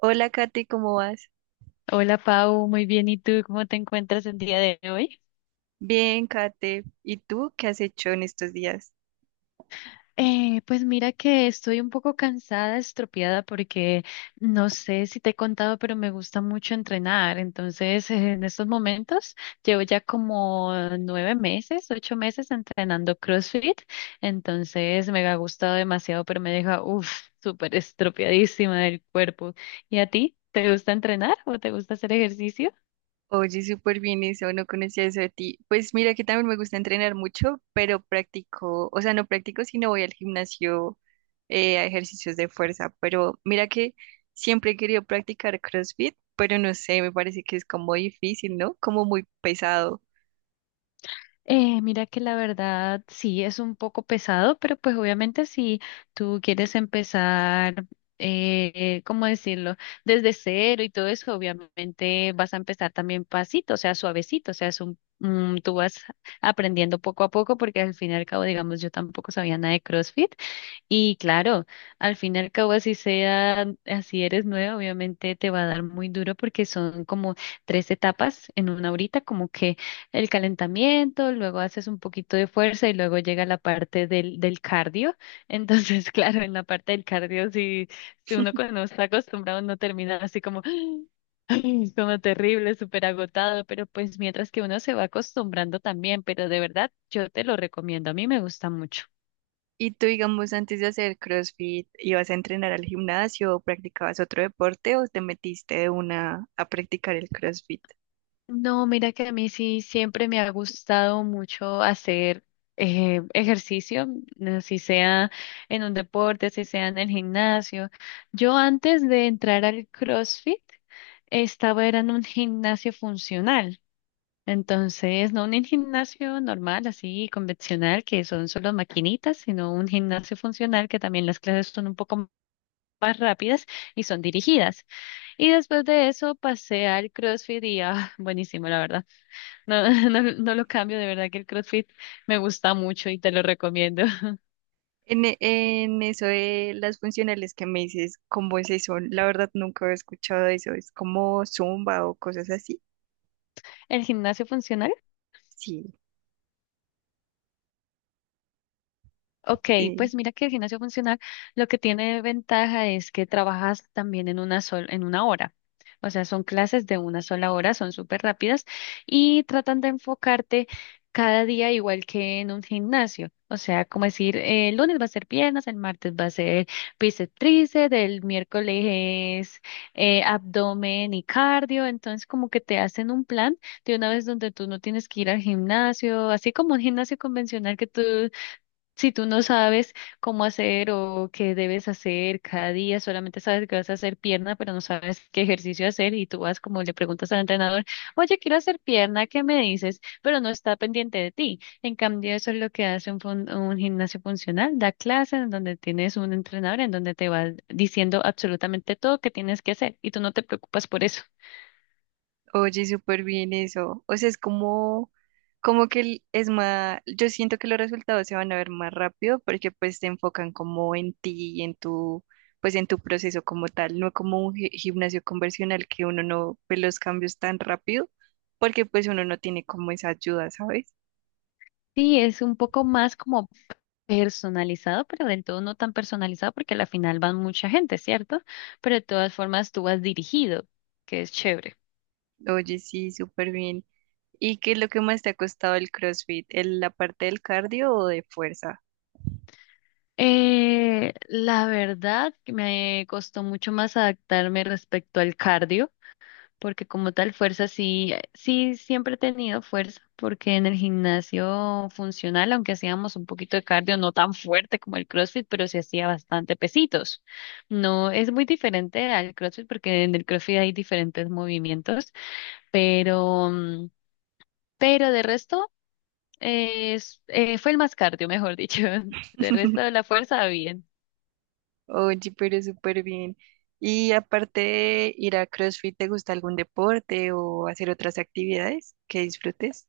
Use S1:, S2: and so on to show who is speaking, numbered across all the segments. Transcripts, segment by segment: S1: Hola, Kate, ¿cómo vas?
S2: Hola Pau, muy bien. ¿Y tú cómo te encuentras el día de hoy?
S1: Bien, Kate. ¿Y tú qué has hecho en estos días?
S2: Pues mira que estoy un poco cansada, estropeada, porque no sé si te he contado, pero me gusta mucho entrenar. Entonces, en estos momentos llevo ya como 9 meses, 8 meses entrenando CrossFit. Entonces, me ha gustado demasiado, pero me deja, uff, súper estropeadísima del cuerpo. ¿Y a ti? ¿Te gusta entrenar o te gusta hacer ejercicio?
S1: Oye, súper bien eso, no conocía eso de ti. Pues mira que también me gusta entrenar mucho, pero practico, o sea, no practico, sino voy al gimnasio a ejercicios de fuerza. Pero mira que siempre he querido practicar CrossFit, pero no sé, me parece que es como difícil, ¿no? Como muy pesado.
S2: Mira que la verdad sí es un poco pesado, pero pues obviamente si tú quieres empezar, ¿cómo decirlo? Desde cero y todo eso, obviamente vas a empezar también pasito, o sea, suavecito, o sea, es un, tú vas aprendiendo poco a poco porque al fin y al cabo, digamos, yo tampoco sabía nada de CrossFit. Y claro, al fin y al cabo, así sea, así eres nueva, obviamente te va a dar muy duro porque son como tres etapas en una horita, como que el calentamiento, luego haces un poquito de fuerza y luego llega la parte del cardio. Entonces, claro, en la parte del cardio, si uno cuando no está acostumbrado, no termina así como, como terrible, súper agotado, pero pues mientras que uno se va acostumbrando también, pero de verdad, yo te lo recomiendo, a mí me gusta mucho.
S1: ¿Y tú, digamos, antes de hacer CrossFit, ibas a entrenar al gimnasio o practicabas otro deporte o te metiste de una a practicar el CrossFit?
S2: No, mira que a mí sí siempre me ha gustado mucho hacer ejercicio, no, si sea en un deporte, si sea en el gimnasio. Yo antes de entrar al CrossFit estaba era en un gimnasio funcional. Entonces, no un gimnasio normal, así convencional, que son solo maquinitas, sino un gimnasio funcional que también las clases son un poco más rápidas y son dirigidas. Y después de eso pasé al CrossFit y ah, buenísimo, la verdad. No, no lo cambio, de verdad que el CrossFit me gusta mucho y te lo recomiendo.
S1: En, en eso de las funcionales que me dices, ¿cómo es eso? La verdad nunca he escuchado eso. ¿Es como zumba o cosas así?
S2: ¿El gimnasio funcional?
S1: Sí,
S2: Ok,
S1: sí.
S2: pues mira que el gimnasio funcional lo que tiene de ventaja es que trabajas también en en 1 hora. O sea, son clases de 1 sola hora, son súper rápidas y tratan de enfocarte cada día igual que en un gimnasio. O sea, como decir, el lunes va a ser piernas, el martes va a ser bíceps, tríceps, el miércoles es abdomen y cardio. Entonces, como que te hacen un plan de una vez donde tú no tienes que ir al gimnasio, así como un gimnasio convencional que tú si tú no sabes cómo hacer o qué debes hacer cada día, solamente sabes que vas a hacer pierna, pero no sabes qué ejercicio hacer y tú vas como le preguntas al entrenador, oye, quiero hacer pierna, ¿qué me dices? Pero no está pendiente de ti. En cambio, eso es lo que hace un gimnasio funcional, da clases en donde tienes un entrenador en donde te va diciendo absolutamente todo que tienes que hacer y tú no te preocupas por eso.
S1: Oye, súper bien eso. O sea, es como, como que es más, yo siento que los resultados se van a ver más rápido porque pues te enfocan como en ti y en tu, pues en tu proceso como tal, no como un gimnasio convencional que uno no ve los cambios tan rápido porque pues uno no tiene como esa ayuda, ¿sabes?
S2: Sí, es un poco más como personalizado, pero del todo no tan personalizado porque a la final van mucha gente, ¿cierto? Pero de todas formas tú vas dirigido, que es chévere.
S1: Oye, sí, súper bien. ¿Y qué es lo que más te ha costado el CrossFit? La parte del cardio o de fuerza?
S2: La verdad que me costó mucho más adaptarme respecto al cardio, porque como tal fuerza sí siempre he tenido fuerza, porque en el gimnasio funcional, aunque hacíamos un poquito de cardio, no tan fuerte como el CrossFit, pero sí hacía bastante pesitos. No, es muy diferente al CrossFit porque en el CrossFit hay diferentes movimientos pero, pero de resto, fue el más cardio, mejor dicho. De resto de la fuerza, bien.
S1: Oye, pero súper bien. Y aparte de ir a CrossFit, ¿te gusta algún deporte o hacer otras actividades que disfrutes?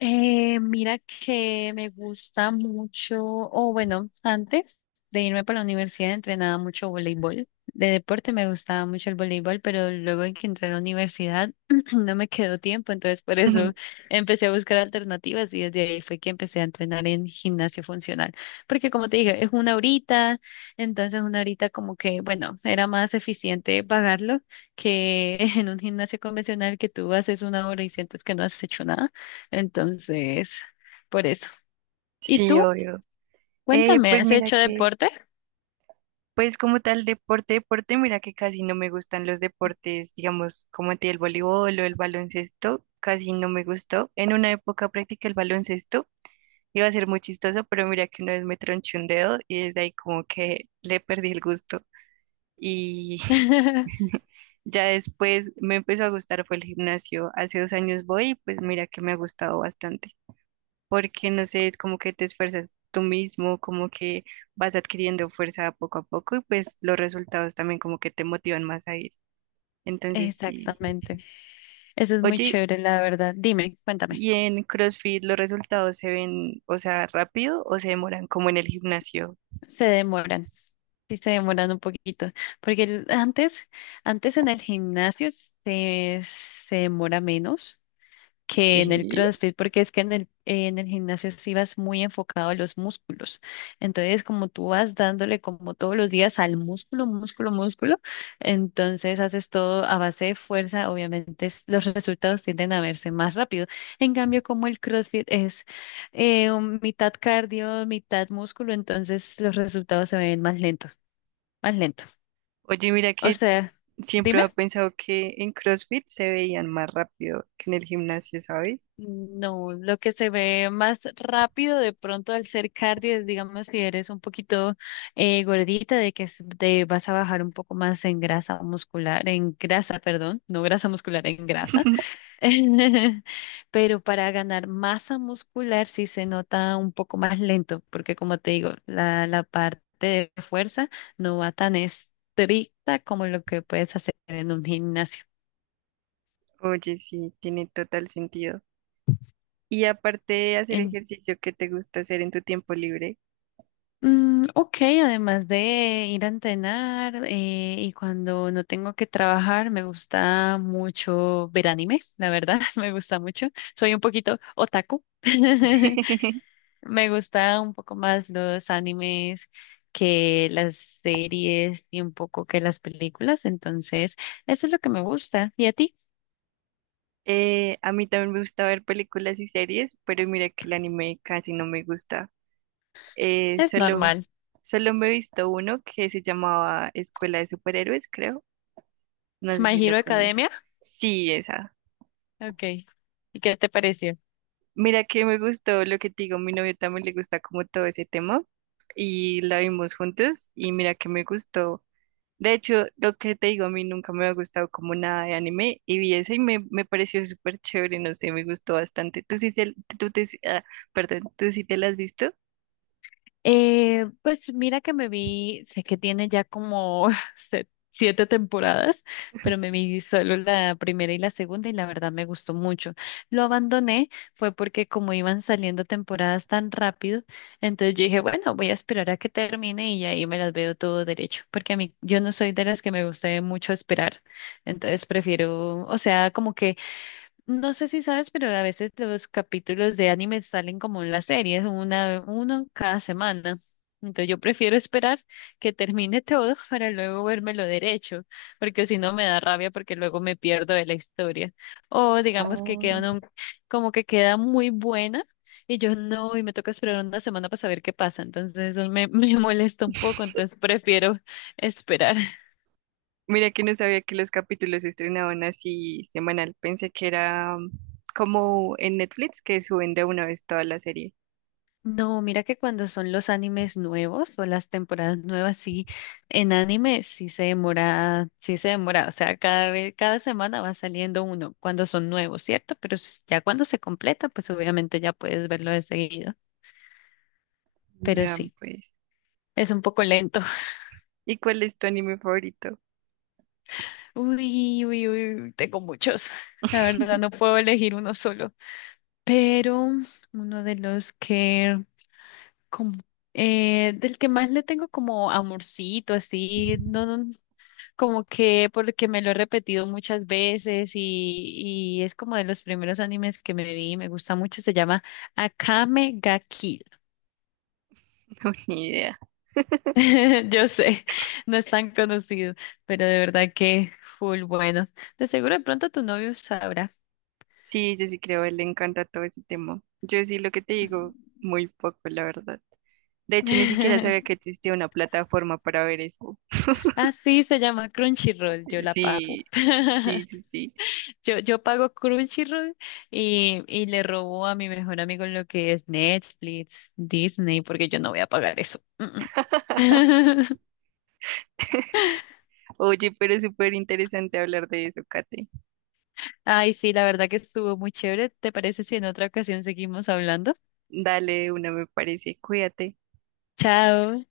S2: Mira que me gusta mucho, o bueno, antes de irme para la universidad entrenaba mucho voleibol. De deporte me gustaba mucho el voleibol, pero luego en que entré a la universidad no me quedó tiempo, entonces por eso empecé a buscar alternativas y desde ahí fue que empecé a entrenar en gimnasio funcional. Porque como te dije, es una horita, entonces una horita como que, bueno, era más eficiente pagarlo que en un gimnasio convencional que tú haces 1 hora y sientes que no has hecho nada. Entonces, por eso. ¿Y
S1: Sí,
S2: tú?
S1: obvio.
S2: Cuéntame,
S1: Pues
S2: ¿has
S1: mira
S2: hecho
S1: que,
S2: deporte?
S1: pues como tal deporte, deporte, mira que casi no me gustan los deportes, digamos, como a ti el voleibol o el baloncesto, casi no me gustó. En una época practiqué el baloncesto, iba a ser muy chistoso, pero mira que una vez me tronché un dedo y desde ahí como que le perdí el gusto. Y ya después me empezó a gustar, fue el gimnasio. Hace 2 años voy y pues mira que me ha gustado bastante, porque no sé, como que te esfuerzas tú mismo, como que vas adquiriendo fuerza poco a poco y pues los resultados también como que te motivan más a ir. Entonces, sí.
S2: Exactamente. Eso es muy
S1: Oye,
S2: chévere, la verdad. Dime, cuéntame.
S1: ¿y en CrossFit los resultados se ven, o sea, rápido o se demoran como en el gimnasio?
S2: Se demoran, sí se demoran un poquito, porque antes, antes en el gimnasio se demora menos, que en el
S1: Sí.
S2: CrossFit, porque es que en en el gimnasio sí vas muy enfocado a los músculos. Entonces, como tú vas dándole como todos los días al músculo, músculo, músculo, entonces haces todo a base de fuerza, obviamente los resultados tienden a verse más rápido. En cambio, como el CrossFit es un mitad cardio, mitad músculo, entonces los resultados se ven más lento, más lento.
S1: Oye, mira
S2: O
S1: que
S2: sea,
S1: siempre
S2: dime.
S1: he pensado que en CrossFit se veían más rápido que en el gimnasio, ¿sabes?
S2: No, lo que se ve más rápido de pronto al ser cardio es, digamos, si eres un poquito gordita, de que te vas a bajar un poco más en grasa muscular, en grasa, perdón, no grasa muscular, en grasa. Pero para ganar masa muscular sí se nota un poco más lento, porque como te digo, la parte de fuerza no va tan estricta como lo que puedes hacer en un gimnasio.
S1: Oye, sí, tiene total sentido. Y aparte de hacer ejercicio que te gusta hacer en tu tiempo libre,
S2: Mm, ok, además de ir a entrenar y cuando no tengo que trabajar, me gusta mucho ver anime, la verdad, me gusta mucho. Soy un poquito otaku. Me gusta un poco más los animes que las series y un poco que las películas, entonces eso es lo que me gusta. ¿Y a ti?
S1: a mí también me gusta ver películas y series, pero mira que el anime casi no me gusta. Eh,
S2: Es
S1: solo,
S2: normal.
S1: solo me he visto uno que se llamaba Escuela de Superhéroes, creo. No sé
S2: My
S1: si lo
S2: Hero
S1: conoces.
S2: Academia.
S1: Sí, esa.
S2: Ok. ¿Y qué te pareció?
S1: Mira que me gustó lo que te digo, mi novio también le gusta como todo ese tema y la vimos juntos y mira que me gustó. De hecho, lo que te digo, a mí nunca me ha gustado como nada de anime y vi ese y me pareció súper chévere, no sé, me gustó bastante. ¿Tú sí, tú te, ah, ¿tú sí te la has visto?
S2: Pues mira que me vi, sé que tiene ya como se- 7 temporadas, pero me vi solo la primera y la segunda y la verdad me gustó mucho. Lo abandoné fue porque como iban saliendo temporadas tan rápido, entonces yo dije, bueno, voy a esperar a que termine y ahí me las veo todo derecho, porque a mí yo no soy de las que me gusta mucho esperar, entonces prefiero, o sea, como que no sé si sabes, pero a veces los capítulos de anime salen como en las series, uno cada semana. Entonces yo prefiero esperar que termine todo para luego lo derecho, porque si no me da rabia porque luego me pierdo de la historia. O digamos que
S1: Ah.
S2: queda un como que queda muy buena y yo no, y me toca esperar 1 semana para saber qué pasa. Entonces eso me, me molesta un poco, entonces prefiero esperar.
S1: Mira que no sabía que los capítulos se estrenaban así semanal, pensé que era como en Netflix que suben de una vez toda la serie.
S2: No, mira que cuando son los animes nuevos o las temporadas nuevas, sí, en anime sí se demora, o sea, cada vez, cada semana va saliendo uno cuando son nuevos, ¿cierto? Pero ya cuando se completa, pues obviamente ya puedes verlo de seguido, pero
S1: Vean
S2: sí,
S1: pues.
S2: es un poco lento.
S1: ¿Y cuál es tu anime favorito?
S2: Uy, uy, uy, tengo muchos, la verdad no puedo elegir uno solo, pero uno de los que como del que más le tengo como amorcito, así, no, no, como que porque me lo he repetido muchas veces y es como de los primeros animes que me vi, me gusta mucho, se llama Akame ga Kill.
S1: No, ni idea.
S2: Yo sé, no es tan conocido, pero de verdad que full bueno. De seguro de pronto tu novio sabrá.
S1: Sí, yo sí creo, a él le encanta todo ese tema. Yo sí lo que te digo, muy poco, la verdad. De hecho, ni siquiera sabía que existía una plataforma para ver eso.
S2: Así se llama Crunchyroll, yo la pago.
S1: Sí, sí, sí, sí.
S2: Yo pago Crunchyroll y le robo a mi mejor amigo lo que es Netflix, Disney, porque yo no voy a pagar eso. Mm, mm.
S1: Oye, pero es súper interesante hablar de eso, Kate.
S2: Ay, sí, la verdad que estuvo muy chévere. ¿Te parece si en otra ocasión seguimos hablando?
S1: Dale, una me parece, cuídate.
S2: Chao.